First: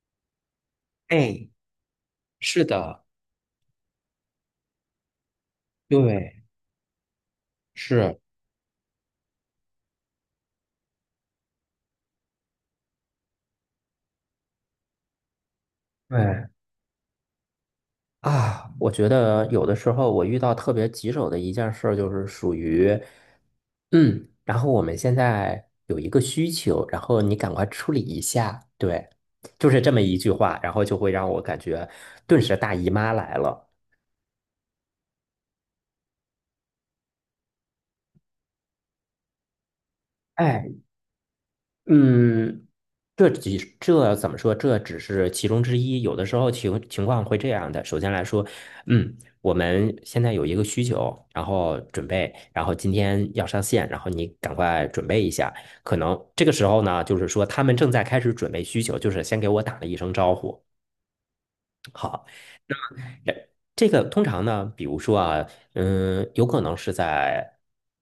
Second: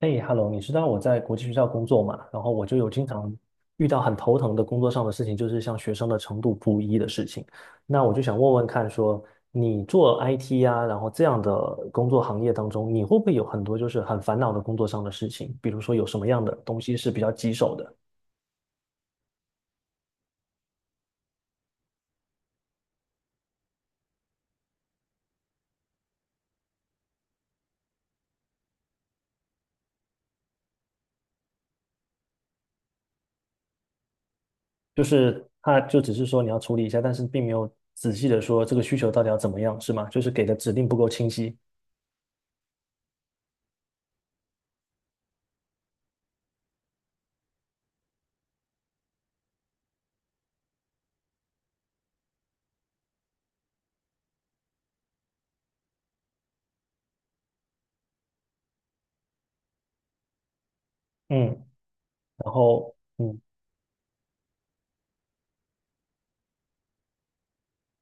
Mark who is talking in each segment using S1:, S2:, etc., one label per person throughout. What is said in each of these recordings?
S1: 哎，Hello，你知道我在国际
S2: 哎，
S1: 学校工作嘛？然后
S2: 是
S1: 我就有
S2: 的，
S1: 经常遇到很头疼的工作上的事情，就是像学生的程
S2: 对，
S1: 度不一的事情。那我
S2: 是，
S1: 就想问问看说，你做 IT 呀、然后这样的工作行业当中，你会不会有很多就是很烦恼的工作上的事情？比如说有什么
S2: 对，
S1: 样的东西是比较棘手的？
S2: 啊，我觉得有的时候我遇到特别棘手的一件事儿，就是属于，然后我们现在有一个需求，然后你赶快处理一下，对，就是这么一句话，然后就会让我感觉顿时大姨妈来了。
S1: 就是他就只是说你要处理一下，但是并没有仔细的说这个需求到底要怎么样，是吗？就是给的指
S2: 哎，
S1: 令不够清晰。
S2: 嗯，这怎么说？这只是其中之一。有的时候情况会这样的。首先来说，我们现在有一个需求，然后准备，然后今天要上线，然后你赶快准备一下。可能这个时候呢，就是说他们正在开始准备需求，就是先给我打了一声招呼。
S1: 嗯，然后
S2: 这个通常呢，比如说啊，有可能是在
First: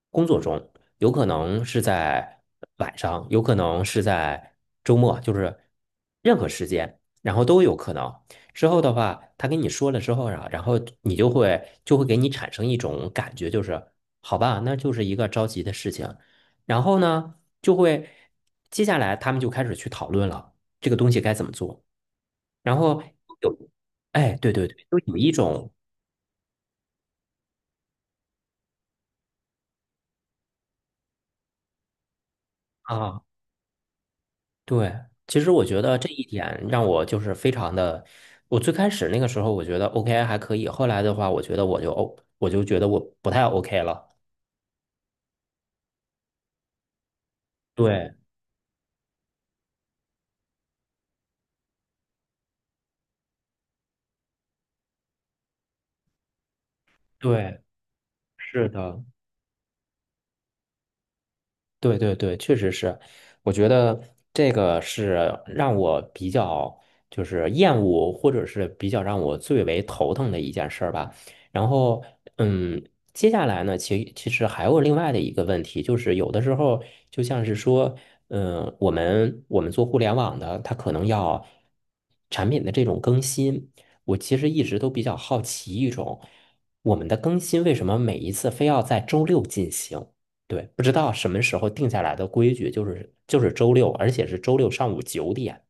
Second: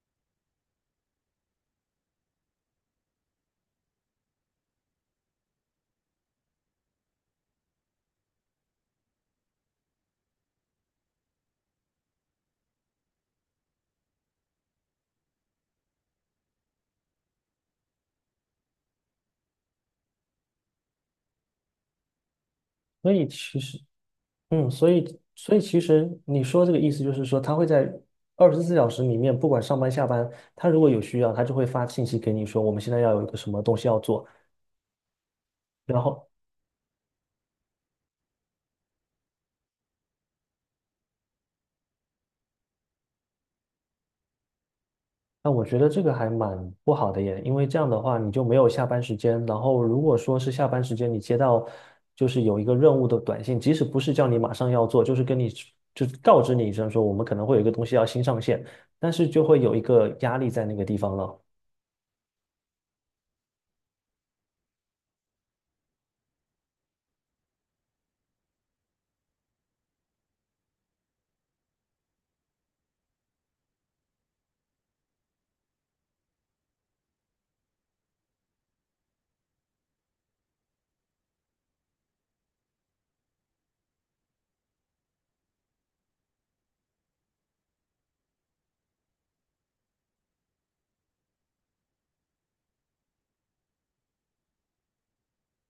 S2: 工作中，有可能是在晚上，有可能是在周末，就是任何时间，然后都有可能。之后的话，他跟你说了之后啊，然后你就会给你产生一种感觉，就是好吧，那就是一个着急的事情。然后呢，就会接下来他们就开始去讨论了，这个东西该怎么做。然后
S1: 所以
S2: 有，
S1: 其实。
S2: 哎，对对
S1: 嗯，
S2: 对，
S1: 所
S2: 就
S1: 以
S2: 有一
S1: 所以
S2: 种
S1: 其实你说这个意思就是说，他会在二十四小时里面，不管上班下班，他如果有需要，他就会发信息给你说，我们现在要
S2: 啊，
S1: 有一个什么东西要做。
S2: 对，其实我觉得
S1: 然
S2: 这一
S1: 后，
S2: 点让我就是非常的，我最开始那个时候我觉得 OK 还可以，后来的话我觉得我就 O，我就觉得我不太 OK 了。
S1: 那我觉得这个还蛮不好的耶，因为这样的
S2: 对
S1: 话你就没有下班时间。然后，如果说是下班时间你接到就是有一个任务的短信，即使不是叫你马上要做，就是跟你就是告知你一声说我们可能会有
S2: 对，
S1: 一个东西要新上线，
S2: 是的，
S1: 但是就会有一个压力在那个地方了。
S2: 对对对，确实是，我觉得这个是让我比较就是厌恶，或者是比较让我最为头疼的一件事儿吧。然后，嗯，接下来呢，其实还有另外的一个问题，就是有的时候就像是说，我们做互联网的，它可能要产品的这种更新，我其实一直都比较好奇一种，我们的更新为什么每一次非要在周六进行？对，不知道什么时候定下来的规矩，就是周六，而且是周六上午9点。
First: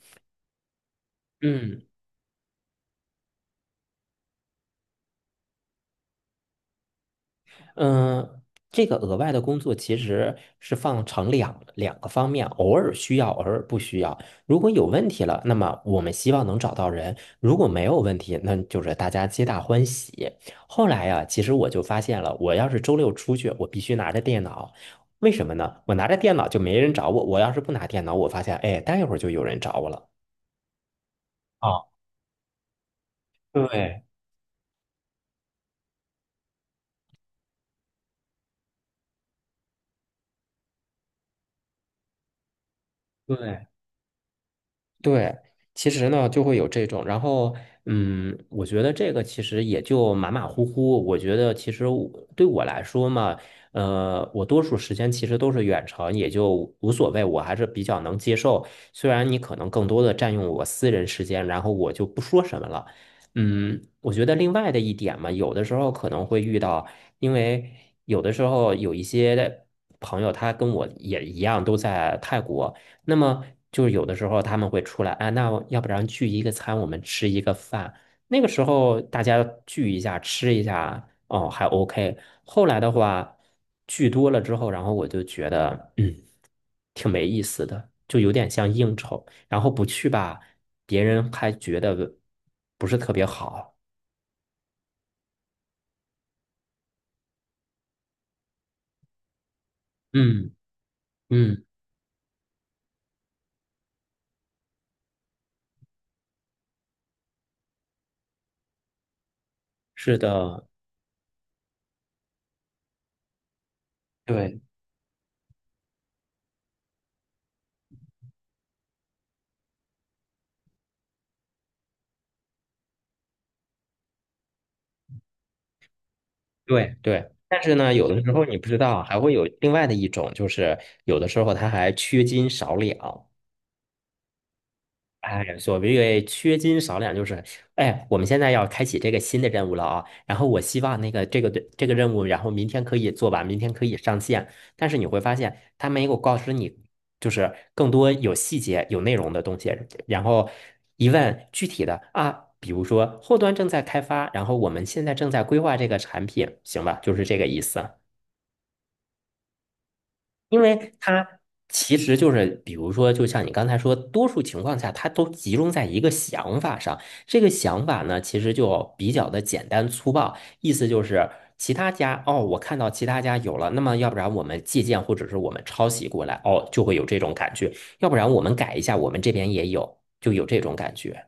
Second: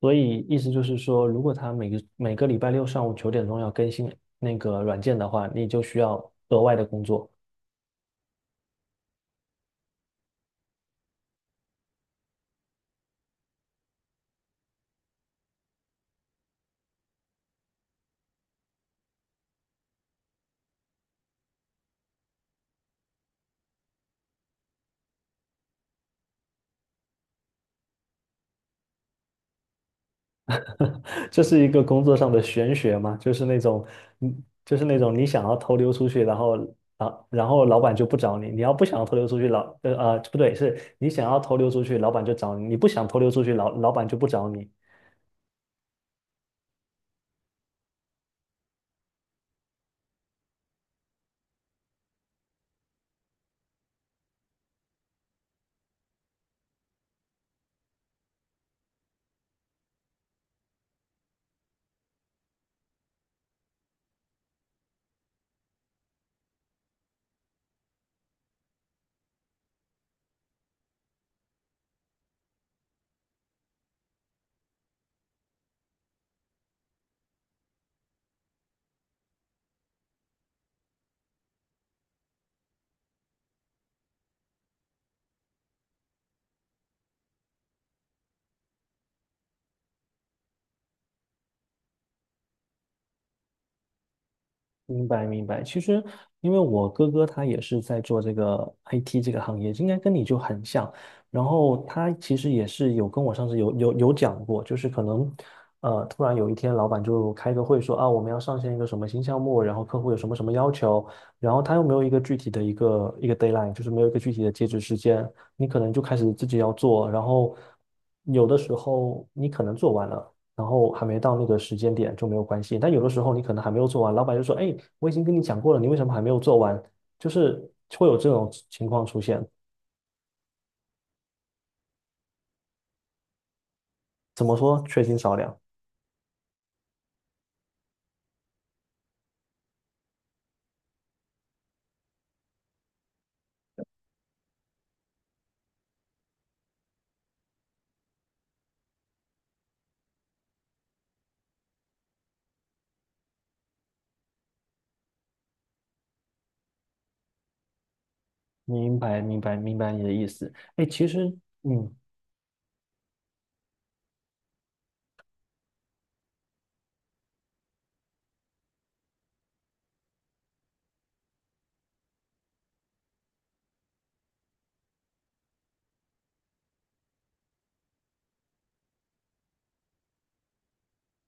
S1: 所以意思就是说，如果他
S2: 嗯
S1: 每个礼拜六上午9点钟要更新那个软件的话，你就需要额外的工作。
S2: 嗯，这个额外的工作其实是放成两个方面，偶尔需要，偶尔不需要。如果有问题了，那么我们希望能找到人；如果没有问题，那就是大家皆大欢喜。后来呀，其实我就发现了，我要是周六出去，我必须拿着电脑。为什么呢？我拿着电脑就没人找我，我要是不拿电脑，我发现，哎，待一会儿就有人找我了。
S1: 这是一个
S2: 啊，
S1: 工作上的玄学嘛？就是那种，
S2: 对
S1: 嗯，就是那种你想要偷溜出去，然后啊，然后老板就不找你。你要不想要偷溜出去，不对，是你想要偷溜出去，老板就找你；你不想偷溜出去，
S2: 对
S1: 老板就不找你。
S2: 对，其实呢就会有这种，然后我觉得这个其实也就马马虎虎。我觉得其实我对我来说嘛，我多数时间其实都是远程，也就无所谓，我还是比较能接受。虽然你可能更多的占用我私人时间，然后我就不说什么了。我觉得另外的一点嘛，有的时候可能会遇到，因为有的时候有一些朋友他跟我也一样都在泰国。那么就是有的时候他们会出来，啊，那要不然聚一个餐，我们吃一个饭。那个时候大家聚一下，吃一下，哦，还 OK。后来的话，聚多了之后，然后我就觉得，挺没意思的，就有点像应酬。然后不去吧，别人还觉得不是特别好。
S1: 明白明白，其实因为我哥哥他也是在做这个 IT 这个行业，应该跟你就
S2: 嗯
S1: 很像。然
S2: 嗯，
S1: 后他其实也是有跟我上次有讲过，就是可能突然有一天老板就开个会说啊我们要上线一个什么新项目，然后客户有
S2: 是
S1: 什么什么
S2: 的，
S1: 要求，然后他又没有一个具体的一个 deadline，就是没有一个具体的
S2: 对
S1: 截止时间，你可能就开始自己要做，然后有的时候你可能做完了。然后还没到那个时间点就没有关系。但有的时候你可能还没有做完，老板就说：“哎，我已经跟你讲过了，你为什么还没有做完？”
S2: 对对。
S1: 就是
S2: 但是呢，
S1: 会
S2: 有
S1: 有
S2: 的
S1: 这
S2: 时候
S1: 种
S2: 你不知
S1: 情
S2: 道，
S1: 况
S2: 还
S1: 出
S2: 会
S1: 现。
S2: 有另外的一种，就是有的时候他还缺斤少两。
S1: 怎么说？缺斤少
S2: 哎，
S1: 两。
S2: 所谓缺斤少两，就是哎，我们现在要开启这个新的任务了啊。然后我希望那个这个对这个任务，然后明天可以做完，明天可以上线。但是你会发现，他没有告知你，就是更多有细节、有内容的东西。然后一问具体的啊，比如说后端正在开发，然后我们现在正在规划这个产品，行吧？就是这个意思。
S1: 明白，明白，明白你的意思。
S2: 因
S1: 哎，
S2: 为
S1: 其
S2: 它
S1: 实，嗯
S2: 其实就是，比如说，就像你刚才说，多数情况下，它都集中在一个想法上。这个想法呢，其实就比较的简单粗暴，意思就是其他家哦，我看到其他家有了，那么要不然我们借鉴或者是我们抄袭过来，哦，就会有这种感觉；要不然我们改一下，我们这边也有，就有这种感觉。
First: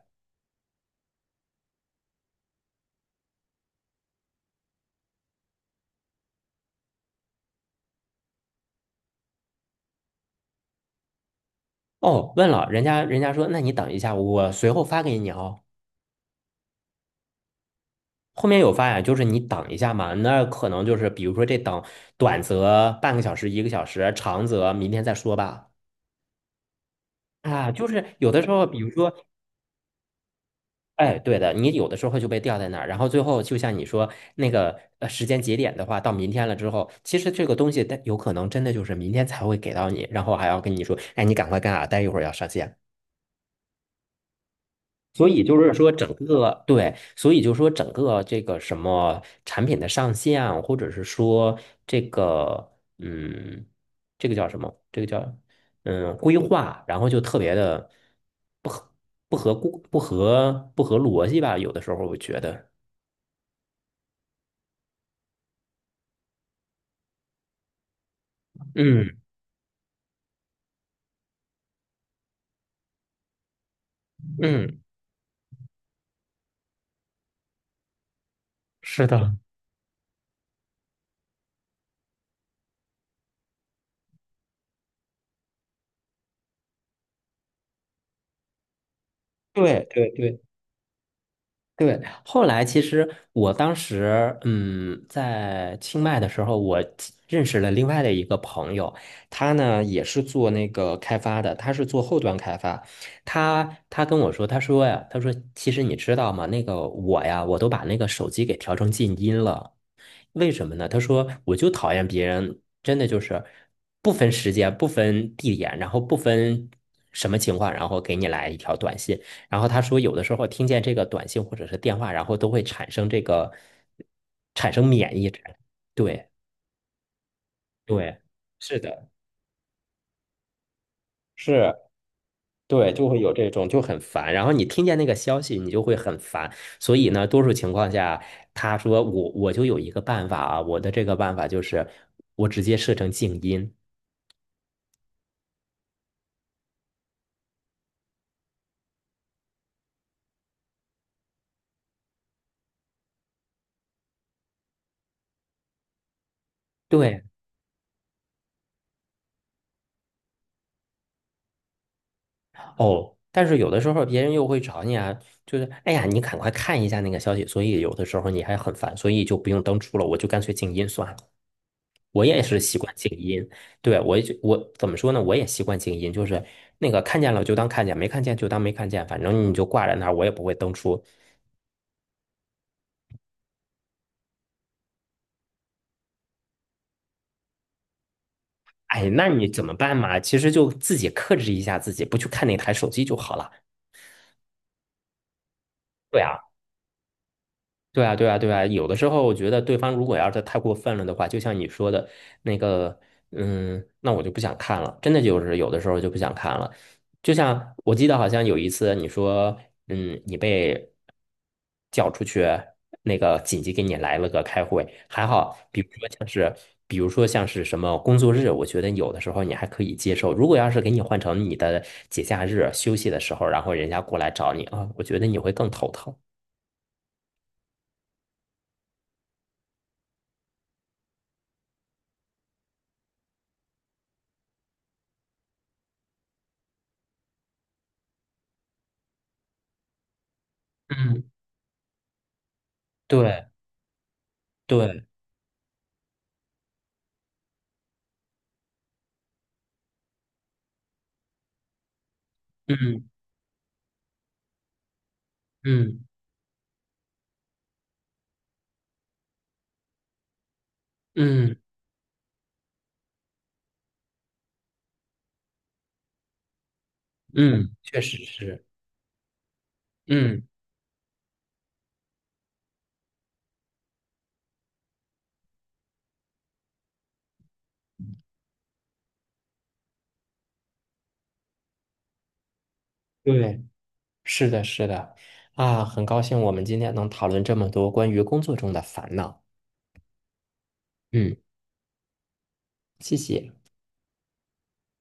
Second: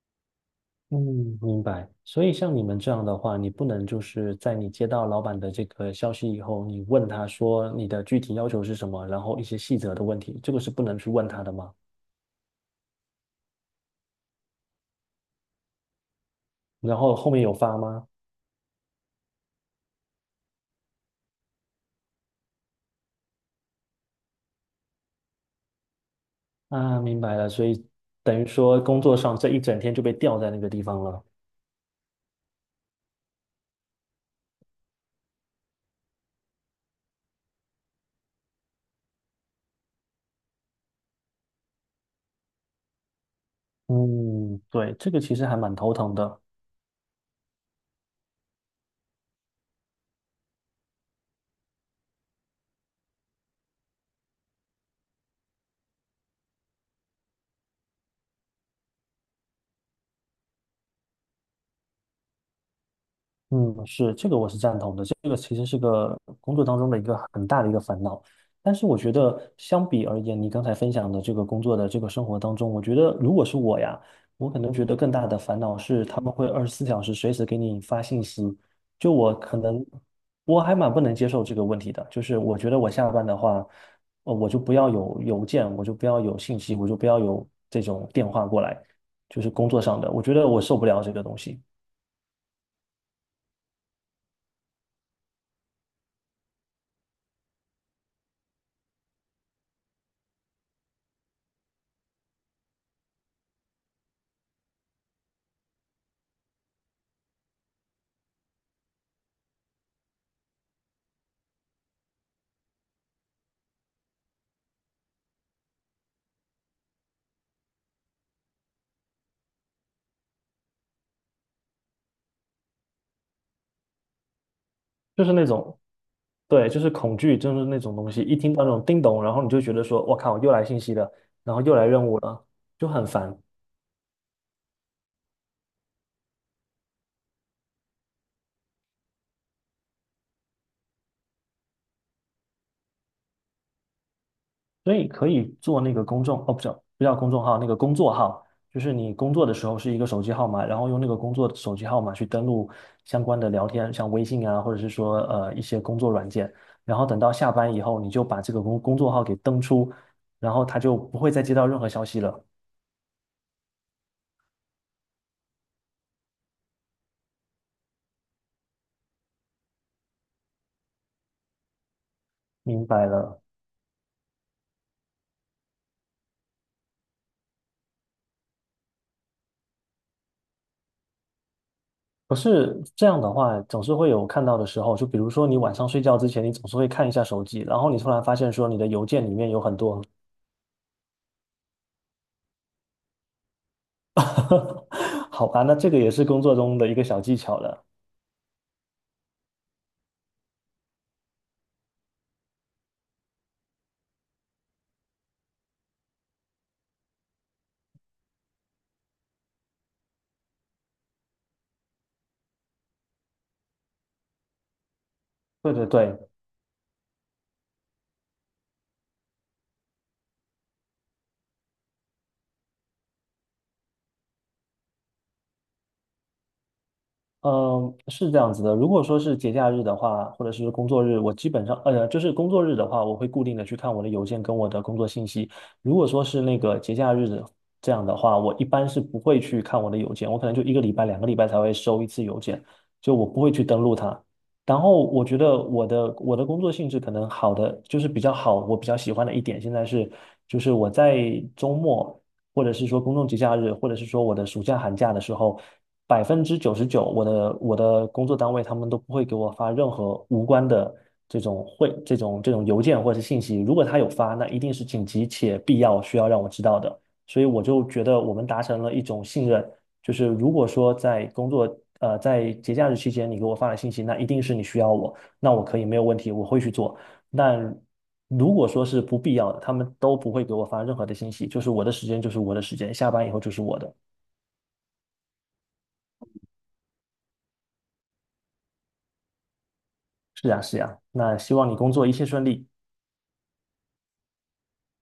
S1: 嗯，明白。所以像你们这样的话，你不能就是在你接到老板的这个消息以后，你问他说你的具体要求是什么，然后一些细则的问题，这个是不能去问他的吗？
S2: 哦，问了人家，人家说，那你等一下，我随后发给你哦。
S1: 然后后面有发吗？
S2: 后面有发呀，就是你等一下嘛，那可能就是比如说这等短则半个小时、一个小时，长则明天再说吧。
S1: 啊，明白了，所
S2: 啊，
S1: 以
S2: 就是有
S1: 等
S2: 的
S1: 于
S2: 时候，比
S1: 说
S2: 如
S1: 工
S2: 说，
S1: 作上这一整天就被吊在那个地方
S2: 哎，
S1: 了。
S2: 对的，你有的时候就被吊在那儿，然后最后就像你说那个时间节点的话，到明天了之后，其实这个东西它有可能真的就是明天才会给到你，然后还要跟你说，哎，你赶快干啊，待一会儿要上线。
S1: 嗯，对，这个
S2: 所
S1: 其
S2: 以
S1: 实还
S2: 就是
S1: 蛮
S2: 说，
S1: 头
S2: 整
S1: 疼的。
S2: 个对，所以就是说，整个这个什么产品的上线，或者是说这个嗯，这个叫什么？这个叫规划，然后就特别的不合不合顾不合不合逻辑吧？有的时候我觉得，
S1: 嗯，是，这个我是赞同的。这个其实是个工作当中的一个很大的一个烦恼。但是我觉
S2: 嗯
S1: 得，相比而言，你刚才分享的这个工作的这个生活当中，我觉得如果是我呀，我可能
S2: 嗯，
S1: 觉得更大的烦恼是他们会二十四小时随时给你发信息。
S2: 是
S1: 就我
S2: 的。
S1: 可能，我还蛮不能接受这个问题的。就是我觉得我下班的话，我就不要有邮件，我就不要有信息，我就不要有这种电话过来，就是工作
S2: 对
S1: 上的，
S2: 对
S1: 我觉
S2: 对
S1: 得我受不了这个东西。
S2: 对，后来其实我当时，在清迈的时候，我其认识了另外的一个朋友，他呢也是做那个开发的，他是做后端开发。他跟我说，他说呀，他说其实你知道吗？那个我呀，我都把那个手机给调成静音了。为什么呢？他说我就讨厌别人，真的就是不分时间、不分地点，然后不分什么情况，然后给你来一条短信。然后他说，有的时候听见这个短信或者是电话，然后都会产生这个产生免
S1: 就
S2: 疫
S1: 是
S2: 症
S1: 那种
S2: 对
S1: 对，就是恐惧，就是那种东
S2: 对，
S1: 西，一听到那
S2: 是
S1: 种叮
S2: 的，
S1: 咚，然后你就觉得说，我靠，又来信息了，然后
S2: 是。
S1: 又来任务了，就
S2: 对，
S1: 很
S2: 就会有
S1: 烦。
S2: 这种就很烦，然后你听见那个消息，你就会很烦。所以呢，多数情况下，他说我就有一个办法啊，我的这个办法就是我直接设成静音。
S1: 所以可以做那个公众，哦，不是，不叫公众号，那个工作号，就是你工作的时候是一个手机号码，然后用那个工作手机号码去登录相关的聊天，像微信啊，或者是说一些工作软件，然后等
S2: 对，
S1: 到下班以后，你就把这个工作号给登出，然后他就不会再接到任何消息了。
S2: 哦，但是有的时候别人又会找你啊，就是哎呀，你赶快看一下那个消息，所以有的时候你还很烦，所以就不用登出了，我就干脆静音算了。我也是习
S1: 明
S2: 惯
S1: 白
S2: 静
S1: 了。
S2: 音，对，我也就我怎么说呢？我也习惯静音，就是那个看见了就当看见，没看见就当没看见，反正你就挂在那儿，我也不会登出。
S1: 不是这样的话，总是会有看到的时候。就比如说，你晚上睡觉之前，你总是会看一下手机，然后你突然发现说你的邮
S2: 哎，
S1: 件
S2: 那
S1: 里
S2: 你
S1: 面有
S2: 怎么
S1: 很
S2: 办
S1: 多。
S2: 嘛？其实就自己克制一下自己，不去看那台手机就好了。
S1: 好吧，那这个也
S2: 对
S1: 是
S2: 啊。
S1: 工作中的一个小技巧了。
S2: 对啊，对啊，对啊，有的时候我觉得对方如果要是太过分了的话，就像你说的那个，那我就不想看了，真的就是有的时候就不想看了。就像我记得好像有一次你说，你被叫出去，那个紧急给你来了个开会，还好，
S1: 对
S2: 比
S1: 对
S2: 如说像
S1: 对，
S2: 是，比如说像是什么工作日，我觉得有的时候你还可以接受。如果要是给你换成你的节假日休息的时候，然后人家过来找你啊，我觉得你会更头疼。
S1: 嗯，是这样子的。如果说是节假日的话，或者是工作日，我基本上，就是工作日的话，我会固定的去看我的邮件跟我的工作信息。如果说是那个节假日的这样的话，我一般是不会去看我的邮件，我可能就一个礼拜、两
S2: 嗯，
S1: 个礼拜才会收一次邮件，就我不
S2: 对。
S1: 会去登录它。然后
S2: 对，
S1: 我觉得我的工作性质可能好的就是比较好，我比较喜欢的一点现在是，就是我在周末。或者是说
S2: 嗯
S1: 公众节假日，或者是说我的暑假寒假的时候，
S2: 嗯
S1: 99%我的工作单位他们都不会给我发任何无关的这
S2: 嗯
S1: 种会这种这种邮件或者是信息。如果他有发，那一定是紧急且必要需要让我知道的。所以我
S2: 嗯，
S1: 就
S2: 确
S1: 觉
S2: 实
S1: 得我们达
S2: 是，
S1: 成了一种信任，就是
S2: 嗯，
S1: 如果说在工作在节假日期间你给我发了信息，那一定是你需要我，那我可以没有问题，我会去做。但如果说是不必要的，他们都不会给我发任何的信息，就是我的时间就是我的时间，下班以后就是
S2: 对，
S1: 我的。
S2: 是的，是的，啊，很高兴我们今天能讨论这么多关于工作中的烦恼，
S1: 是呀，是呀，
S2: 嗯，
S1: 那希望你工作一切顺利。
S2: 谢谢。